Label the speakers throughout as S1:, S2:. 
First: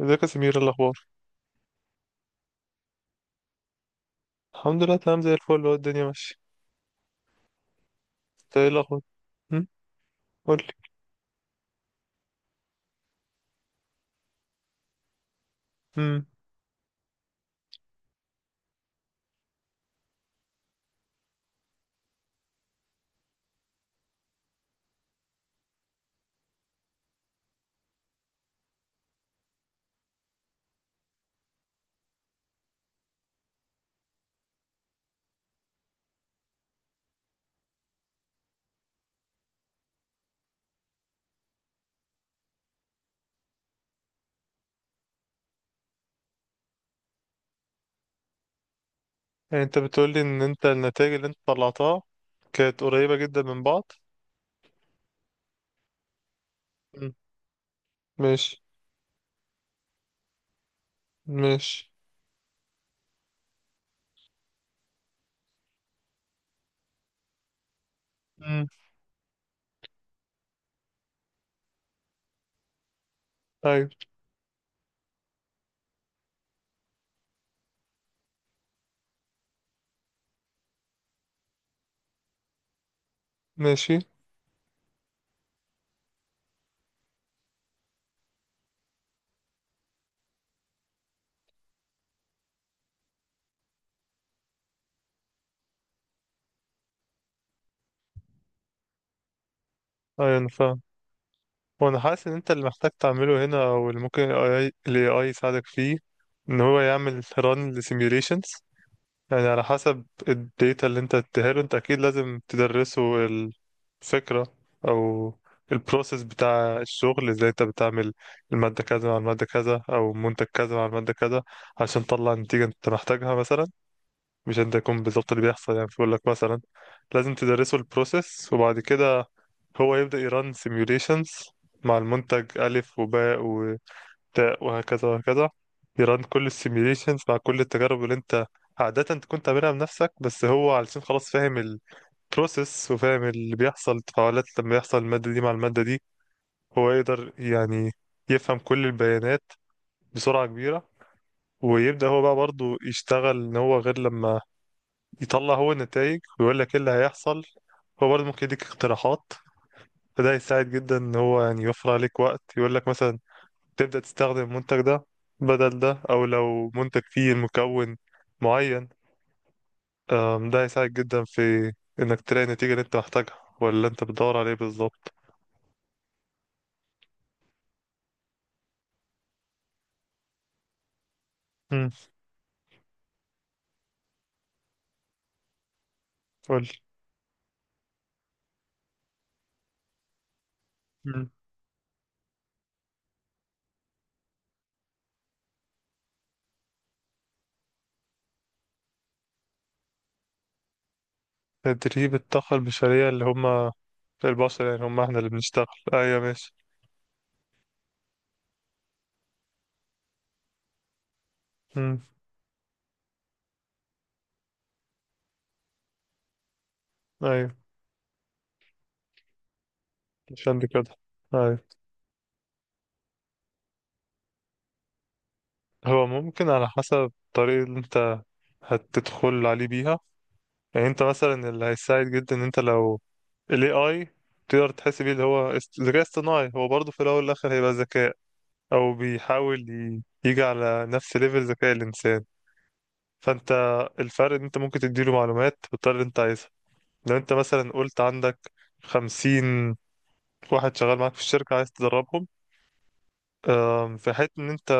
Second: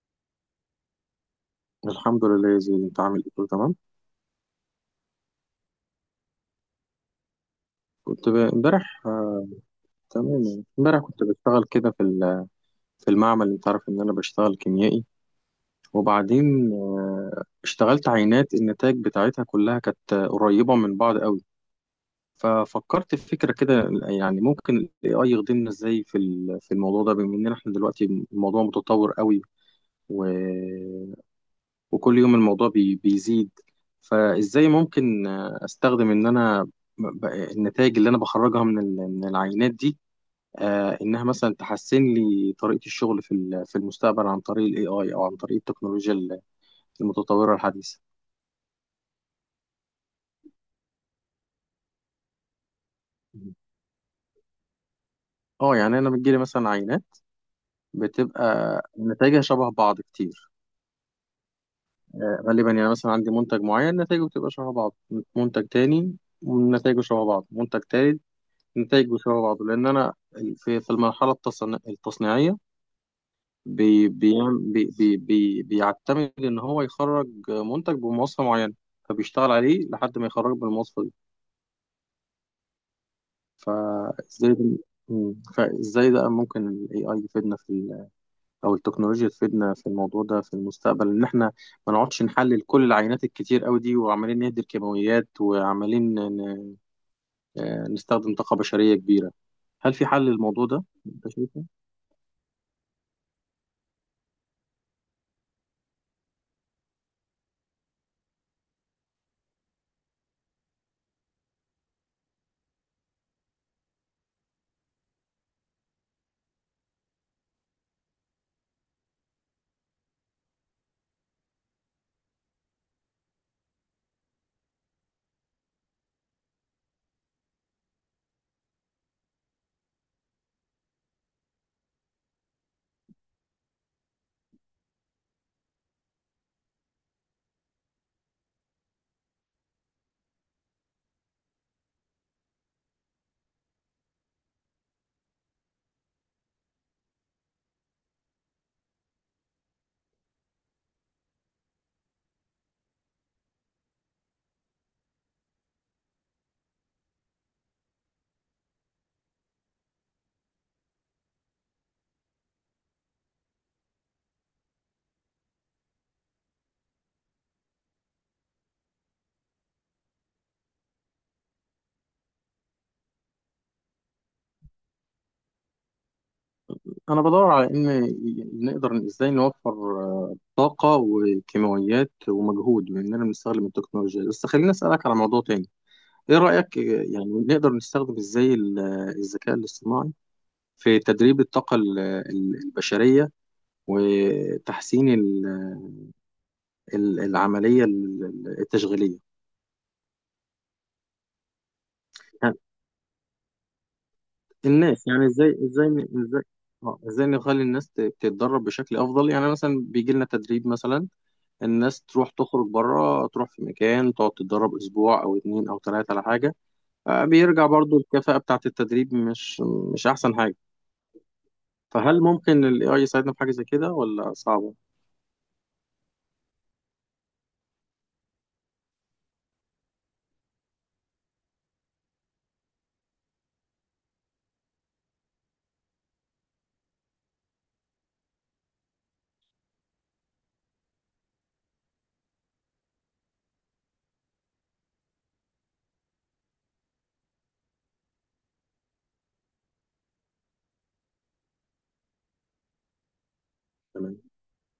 S1: ازيك يا سمير؟ إيه الاخبار؟
S2: الحمد لله يا زين، انت عامل ايه؟ كله تمام.
S1: الحمد لله، تمام زي الفل. هو الدنيا ماشيه؟ انت ايه الاخبار؟
S2: امبارح.
S1: هم.
S2: تمام
S1: قول
S2: يعني.
S1: لي.
S2: امبارح كنت بشتغل كده في المعمل. انت عارف ان انا بشتغل كيميائي.
S1: هم.
S2: وبعدين اشتغلت عينات النتائج بتاعتها كلها كانت قريبة من بعض قوي. ففكرت في فكرة كده، يعني ممكن الاي اي يخدمنا ازاي في الموضوع ده، بما ان احنا دلوقتي الموضوع متطور قوي، وكل يوم الموضوع بيزيد. فازاي ممكن استخدم ان انا النتائج اللي انا بخرجها من العينات دي، انها مثلا تحسن لي طريقة الشغل في المستقبل، عن طريق الاي اي او عن طريق التكنولوجيا المتطورة الحديثة.
S1: يعني انت بتقول لي ان انت النتائج اللي انت طلعتها كانت قريبه جدا من بعض؟
S2: اه يعني انا بتجيلي مثلا عينات
S1: هم.
S2: بتبقى
S1: ماشي،
S2: نتائجها شبه بعض كتير،
S1: ماشي.
S2: غالبا. يعني مثلا عندي منتج معين نتائجه بتبقى شبه بعض، منتج تاني نتائجه شبه بعض، منتج تالت
S1: هم.
S2: نتائج بيشبه بعض، لان انا في التصنيعيه
S1: ايوه،
S2: بي بيعم- بي بي بي بيعتمد ان هو يخرج منتج بمواصفه معينه، فبيشتغل عليه لحد ما يخرجه بالمواصفه دي.
S1: ماشي.
S2: فازاي ده- فازاي ده ممكن الاي اي يفيدنا او التكنولوجيا تفيدنا في الموضوع ده في المستقبل، ان احنا ما نقعدش نحلل كل العينات الكتير قوي دي، وعمالين نهدر كيماويات، وعمالين نستخدم طاقه بشريه كبيره. هل في حل
S1: ايوه، انا
S2: للموضوع
S1: فاهم.
S2: ده انت شايف؟
S1: وانا حاسس ان انت اللي محتاج تعمله هنا او اللي ممكن ال AI يساعدك فيه ان هو يعمل ران لسيميوليشنز. يعني على حسب الداتا اللي انت اديهاله، انت اكيد لازم تدرسه الفكرة او البروسيس بتاع الشغل ازاي انت بتعمل المادة كذا مع المادة كذا او منتج كذا مع المادة كذا عشان تطلع النتيجة انت محتاجها مثلا. مش انت يكون بالظبط اللي بيحصل، يعني بيقول لك مثلا لازم تدرسه البروسيس، وبعد كده هو يبدأ يران سيميوليشنز مع المنتج ألف وباء تاء وهكذا وهكذا. يران كل السيميليشنز مع كل التجارب اللي انت عادة تكون تعملها بنفسك، بس هو علشان خلاص فاهم البروسيس وفاهم اللي بيحصل التفاعلات لما يحصل المادة دي مع المادة دي. هو يقدر يعني يفهم كل البيانات بسرعة كبيرة. ويبدأ هو بقى برضه يشتغل ان هو غير لما يطلع هو النتائج ويقول لك ايه اللي هيحصل. هو برضه ممكن يديك اقتراحات. فده هيساعد جدا ان هو يعني يوفر عليك وقت، يقول لك مثلا تبدأ تستخدم المنتج ده بدل ده، أو لو منتج فيه مكون معين. ده هيساعدك جدا في إنك تلاقي النتيجة اللي أنت محتاجها ولا أنت بتدور عليه بالظبط.
S2: انا بدور على نقدر ازاي نوفر طاقه
S1: مم.
S2: وكيماويات ومجهود، باننا بنستخدم التكنولوجيا. بس خليني اسالك على موضوع تاني. ايه
S1: قول.
S2: رايك، يعني نقدر نستخدم ازاي الذكاء الاصطناعي في
S1: مم.
S2: تدريب الطاقه البشريه، وتحسين العمليه التشغيليه؟
S1: تدريب الطاقة
S2: يعني
S1: البشرية؟ اللي هما البشر، يعني هما
S2: الناس،
S1: احنا
S2: يعني
S1: اللي بنشتغل؟ أيوة،
S2: ازاي،
S1: ماشي.
S2: ازاي نخلي تتدرب بشكل افضل. يعني مثلا بيجي لنا تدريب، مثلا
S1: مم.
S2: الناس تروح تخرج بره، تروح في مكان تقعد تتدرب اسبوع او اتنين او تلاتة على حاجة.
S1: أيوة،
S2: بيرجع برضو الكفاءة بتاعة التدريب مش احسن حاجة.
S1: عشان دي كده. أيوة.
S2: فهل ممكن ال AI يساعدنا في حاجة زي كده، ولا صعبة؟
S1: هو ممكن على حسب الطريقة اللي أنت هتدخل عليه بيها. يعني انت مثلا اللي هيساعد جدا ان انت لو ال AI تقدر تحس بيه، اللي هو ذكاء اصطناعي. هو برضه في الأول والآخر هيبقى ذكاء، أو بيحاول يجي على نفس ليفل ذكاء الإنسان. فأنت الفرق إن أنت ممكن تديله معلومات بالطريقة اللي أنت عايزها. لو أنت مثلا قلت عندك 50 واحد شغال معاك في الشركة عايز تدربهم، في
S2: تمام.
S1: حيث إن أنت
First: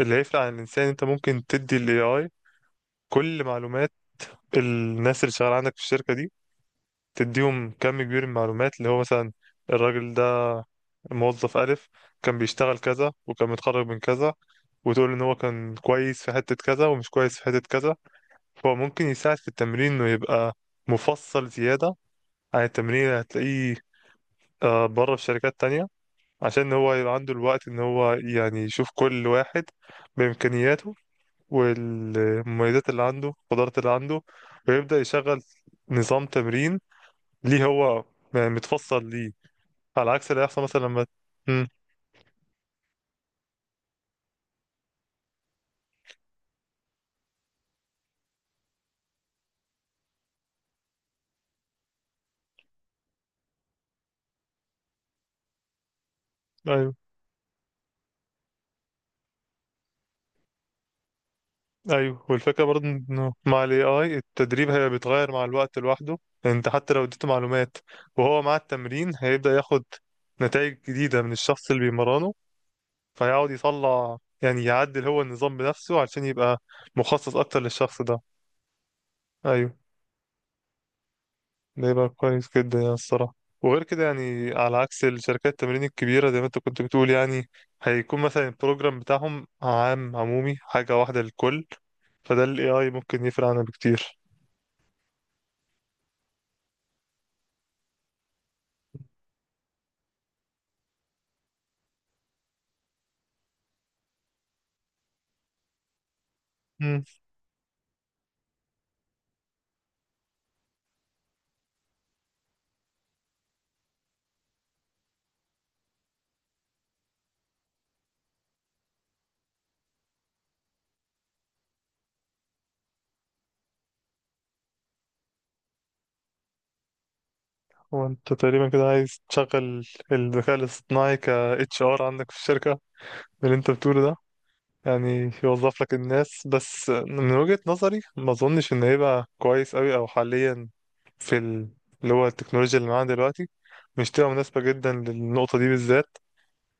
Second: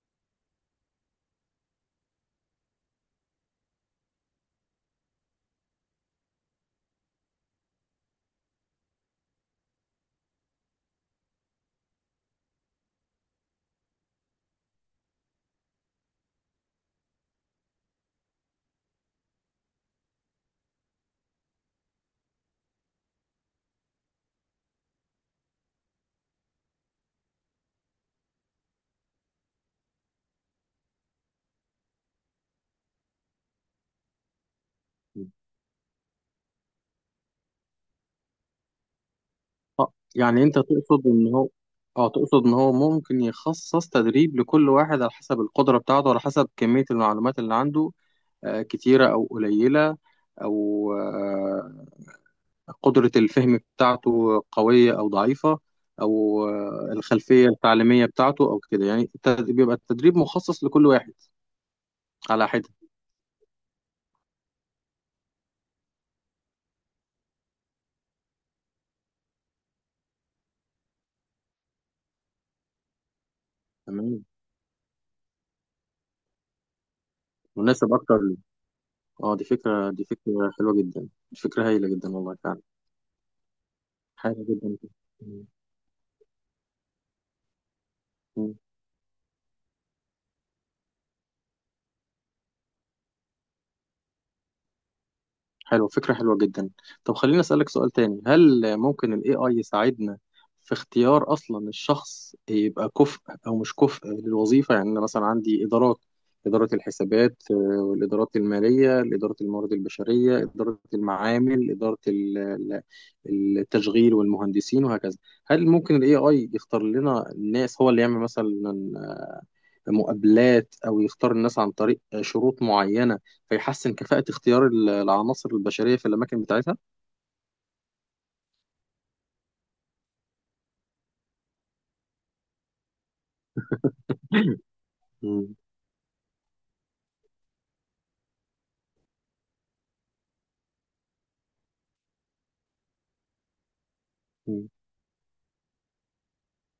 S1: اللي هيفرق عن الإنسان، أنت ممكن تدي ال AI كل معلومات الناس اللي شغالة عندك في الشركة دي. تديهم كم كبير من المعلومات اللي هو مثلا الراجل ده موظف ألف كان بيشتغل كذا وكان متخرج من كذا، وتقول إن هو كان كويس في حتة كذا ومش كويس في حتة كذا. هو ممكن يساعد في التمرين إنه يبقى مفصل زيادة عن التمرين اللي هتلاقيه بره في شركات تانية. عشان هو يبقى عنده الوقت إن هو يعني يشوف كل واحد بإمكانياته والمميزات اللي عنده القدرات اللي عنده، ويبدأ يشغل نظام تمرين ليه هو، يعني متفصل ليه، على عكس اللي
S2: يعني انت
S1: هيحصل مثلا لما.
S2: تقصد ان هو،
S1: مم.
S2: اه تقصد ان هو ممكن يخصص تدريب لكل واحد على حسب القدرة بتاعته، على حسب كمية المعلومات اللي عنده كتيرة او قليلة، او قدرة الفهم بتاعته قوية أو ضعيفة، أو
S1: ايوه،
S2: الخلفية التعليمية بتاعته أو كده. يعني بيبقى التدريب مخصص لكل واحد
S1: ايوه.
S2: على
S1: والفكره
S2: حدة.
S1: برضه انه مع الاي اي التدريب هي بيتغير مع الوقت لوحده. انت حتى لو اديته معلومات، وهو مع التمرين هيبدا ياخد نتائج جديده من الشخص اللي بيمرنه، فيقعد يطلع
S2: تمام،
S1: يعني يعدل هو النظام بنفسه عشان يبقى مخصص اكتر
S2: مناسب
S1: للشخص
S2: أكتر
S1: ده.
S2: ليه. أه، دي
S1: ايوه.
S2: فكرة، دي فكرة حلوة جدا، دي فكرة
S1: ده
S2: هايلة
S1: يبقى
S2: جدا والله
S1: كويس
S2: فعلا.
S1: جدا يعني الصراحة. وغير كده،
S2: حاجة
S1: يعني على
S2: جدا
S1: عكس الشركات التمرين الكبيرة زي ما انت كنت بتقول، يعني هيكون مثلا البروجرام بتاعهم عام عمومي، حاجة واحدة للكل. فده ال AI ممكن يفرق عنها بكتير.
S2: حلو، فكرة حلوة جدا. طب خليني أسألك سؤال تاني. هل ممكن ال AI يساعدنا في اختيار أصلا الشخص يبقى كفء أو مش كفء للوظيفة؟ يعني أنا مثلا عندي إدارات: إدارة
S1: مم.
S2: الحسابات، والإدارات المالية، إدارة الموارد البشرية، إدارة المعامل، إدارة التشغيل والمهندسين وهكذا. هل ممكن ال AI يختار لنا الناس، هو اللي يعمل مثلا مقابلات، او يختار الناس عن طريق شروط معينه، فيحسن كفاءه اختيار العناصر البشريه في الاماكن بتاعتها؟
S1: هو انت تقريبا كده عايز تشغل الذكاء الاصطناعي ك HR عندك في الشركة من اللي انت بتقوله ده؟ يعني
S2: مم.
S1: يوظف لك الناس. بس من وجهة نظري ما اظنش ان هيبقى كويس قوي او حاليا في ال... اللي هو التكنولوجيا اللي معانا دلوقتي، مش تبقى مناسبة
S2: مم.
S1: جدا للنقطة دي بالذات.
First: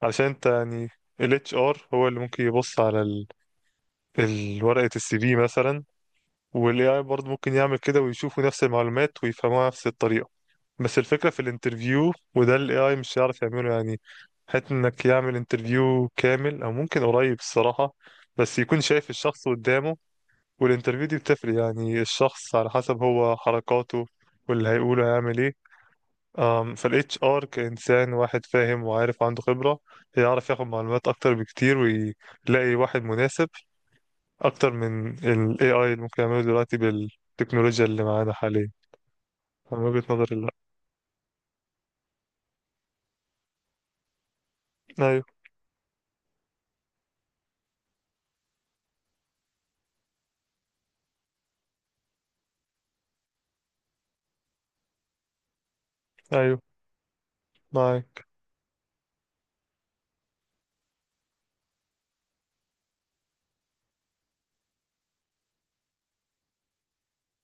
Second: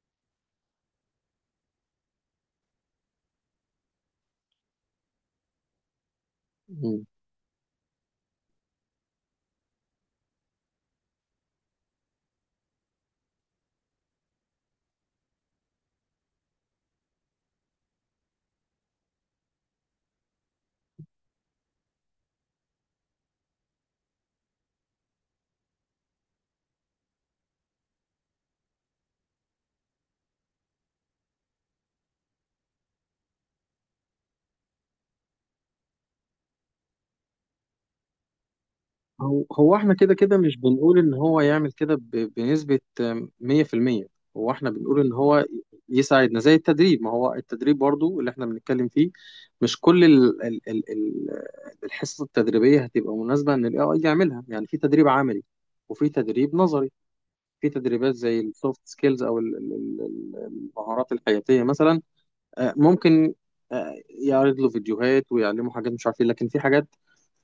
S1: علشان انت يعني ال HR هو اللي ممكن يبص على ورقة السي في مثلا، وال AI
S2: مم.
S1: برضه ممكن يعمل كده ويشوفوا نفس المعلومات ويفهموها نفس الطريقة. بس الفكرة في الانترفيو، وده ال AI مش هيعرف يعمله، يعني حتى انك يعمل انترفيو كامل او ممكن قريب الصراحة، بس يكون شايف الشخص قدامه. والانترفيو دي بتفرق، يعني الشخص على حسب هو حركاته واللي هيقوله هيعمل ايه. فال HR كإنسان واحد فاهم وعارف عنده خبرة، يعرف ياخد معلومات أكتر بكتير ويلاقي واحد مناسب أكتر من ال AI اللي ممكن يعمله دلوقتي بالتكنولوجيا اللي معانا حاليا.
S2: هو
S1: من
S2: احنا
S1: وجهة
S2: كده
S1: نظري،
S2: كده
S1: لا.
S2: مش بنقول ان هو يعمل كده بنسبه 100%. هو احنا بنقول ان
S1: أيوه.
S2: هو يساعدنا زي التدريب. ما هو التدريب برضو اللي احنا بنتكلم فيه، مش كل ال ال ال ال الحصص التدريبيه هتبقى مناسبه ان الاي اي يعملها. يعني في تدريب عملي وفي تدريب
S1: أيوه.
S2: نظري، في تدريبات
S1: معاك.
S2: زي السوفت سكيلز، او ال- المهارات الحياتيه مثلا. ممكن يعرض له فيديوهات ويعلمه حاجات مش عارف ايه. لكن في حاجات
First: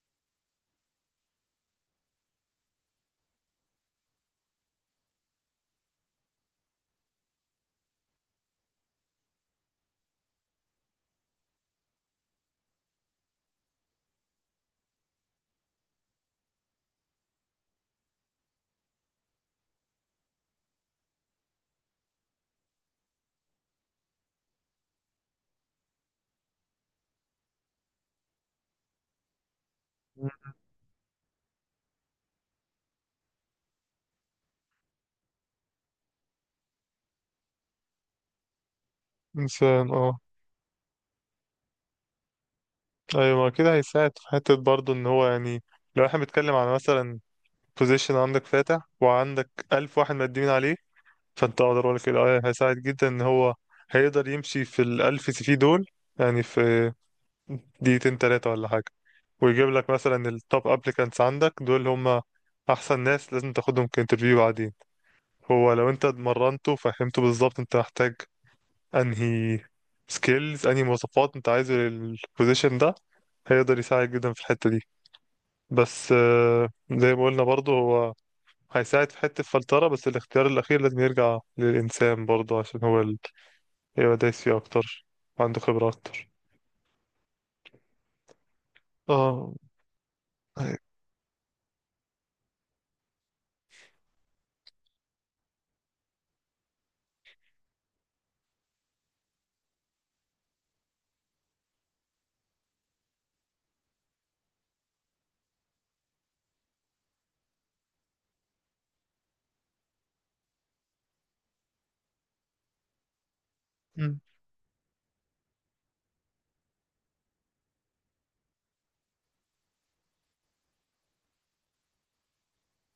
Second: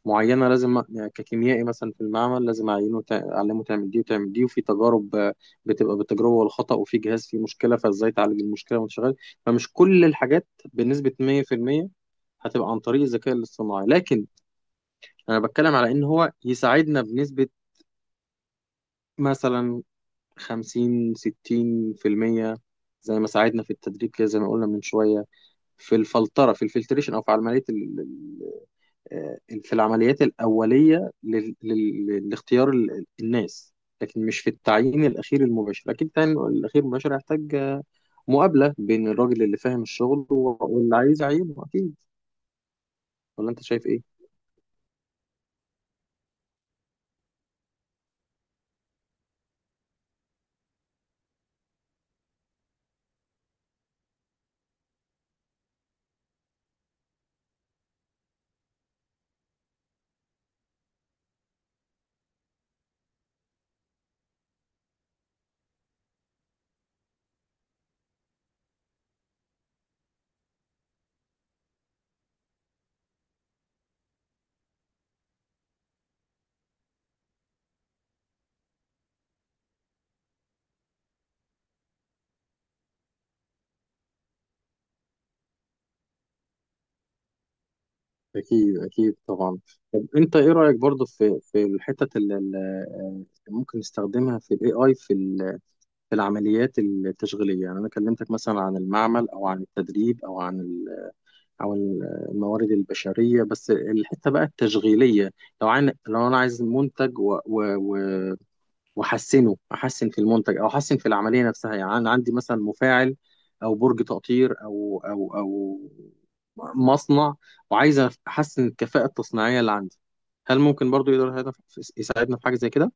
S2: معينه لازم، ككيميائي مثلا في المعمل لازم اعلمه تعمل دي وتعمل دي. وفي تجارب بتبقى بالتجربه والخطا، وفي جهاز فيه مشكله فازاي تعالج المشكله وانت شغال. فمش كل الحاجات بنسبه 100% هتبقى عن طريق الذكاء الاصطناعي، لكن انا بتكلم على ان هو يساعدنا بنسبه مثلا خمسين ستين في المية، زي ما ساعدنا في التدريب كده زي ما قلنا من شوية، في الفلترة، في الفلتريشن، أو في عملية آه، في العمليات الأولية لاختيار الناس. لكن مش في التعيين الأخير المباشر. أكيد التعيين الأخير المباشر هيحتاج مقابلة بين الراجل اللي فاهم
S1: انسان، اه.
S2: الشغل واللي عايز يعينه أكيد.
S1: ايوه، ما
S2: ولا أنت
S1: كده
S2: شايف
S1: هيساعد
S2: إيه؟
S1: في حته برضه ان هو يعني لو احنا بنتكلم على مثلا بوزيشن عندك فاتح وعندك 1000 واحد مقدمين عليه، فانت اقدر اقول لك كده هيساعد جدا ان هو هيقدر يمشي في الالف سي في دول يعني في دقيقتين تلاتة ولا حاجه، ويجيب لك مثلا التوب ابليكانتس عندك. دول هم احسن ناس لازم تاخدهم كانترفيو بعدين. هو لو انت اتمرنته فهمته بالظبط انت محتاج انهي سكيلز انهي مواصفات انت عايزه للبوزيشن ده، هيقدر يساعد جدا في الحتة دي. بس زي ما قلنا برضه هو هيساعد في حتة الفلترة، بس الاختيار الأخير لازم يرجع للإنسان برضه عشان هو اللي يبقى دايس فيه أكتر وعنده خبرة أكتر.
S2: أكيد أكيد
S1: اه.
S2: طبعا. طب أنت إيه رأيك
S1: هي-
S2: برضو في الحتة اللي ممكن نستخدمها في ال AI في العمليات التشغيلية؟ يعني أنا كلمتك مثلا عن المعمل، أو عن التدريب، أو عن ال- أو ال- الموارد البشرية. بس الحتة بقى التشغيلية، لو لو أنا عايز منتج، وأحسنه، أحسن في المنتج أو أحسن في العملية نفسها. يعني أنا عندي مثلا مفاعل، أو برج
S1: مم.
S2: تقطير، أو مصنع، وعايز أحسن الكفاءة التصنيعية اللي عندي. هل ممكن برضو يقدر يساعدنا في حاجة زي كده؟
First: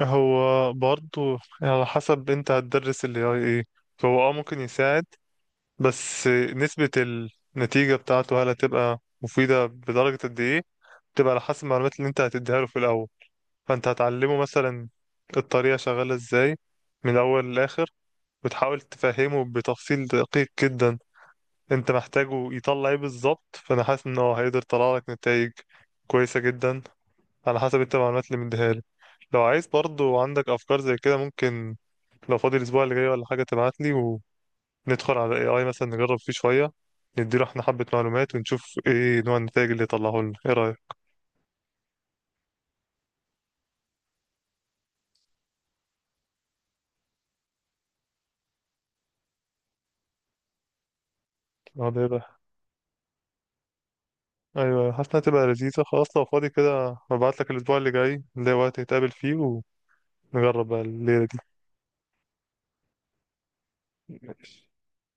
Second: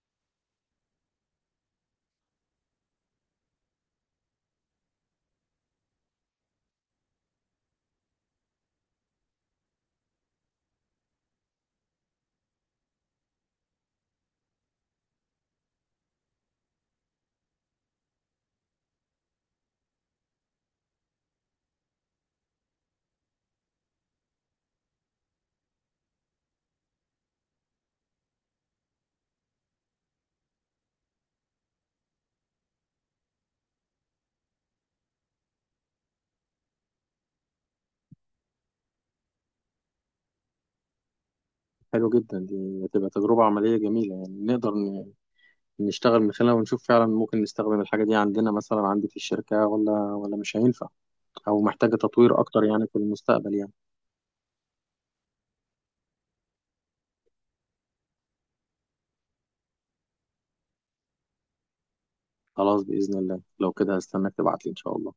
S1: هو برضه على حسب انت هتدرس ال AI ايه. هو ممكن يساعد، بس نسبة النتيجة بتاعته هل هتبقى مفيدة بدرجة قد ايه؟ تبقى على حسب المعلومات اللي انت هتديها له في الاول. فانت هتعلمه مثلا الطريقه شغاله ازاي من الاول للاخر، وتحاول تفهمه بتفصيل دقيق جدا انت محتاجه يطلع ايه بالظبط. فانا حاسس ان هو هيقدر يطلع لك نتائج كويسه جدا على حسب انت المعلومات اللي مديها له. لو عايز برضو عندك افكار زي كده، ممكن لو فاضي الاسبوع اللي جاي ولا حاجه تبعت لي وندخل على اي اي مثلا، نجرب فيه شويه، نديله احنا حبه معلومات ونشوف ايه نوع النتائج اللي يطلعه لنا. ايه رايك؟
S2: حلو جدا، دي هتبقى تجربة عملية جميلة. يعني نقدر نشتغل من خلالها ونشوف فعلا ممكن نستخدم الحاجة دي عندنا، مثلا عندي في الشركة، ولا مش هينفع، أو محتاجة
S1: هذا.
S2: تطوير أكتر يعني في المستقبل يعني.
S1: ايوه، حاسس انها تبقى لذيذة. خلاص لو فاضي كده هبعت لك الاسبوع اللي جاي نلاقي وقت نتقابل فيه ونجرب بقى الليلة دي.
S2: خلاص، بإذن الله، لو كده هستناك
S1: ماشي.
S2: تبعتلي إن شاء الله.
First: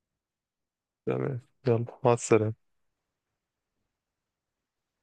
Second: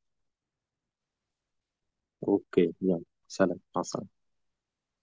S1: تمام. يلا، مع السلامة.
S2: أوكي يلا، سلام، مع السلامة.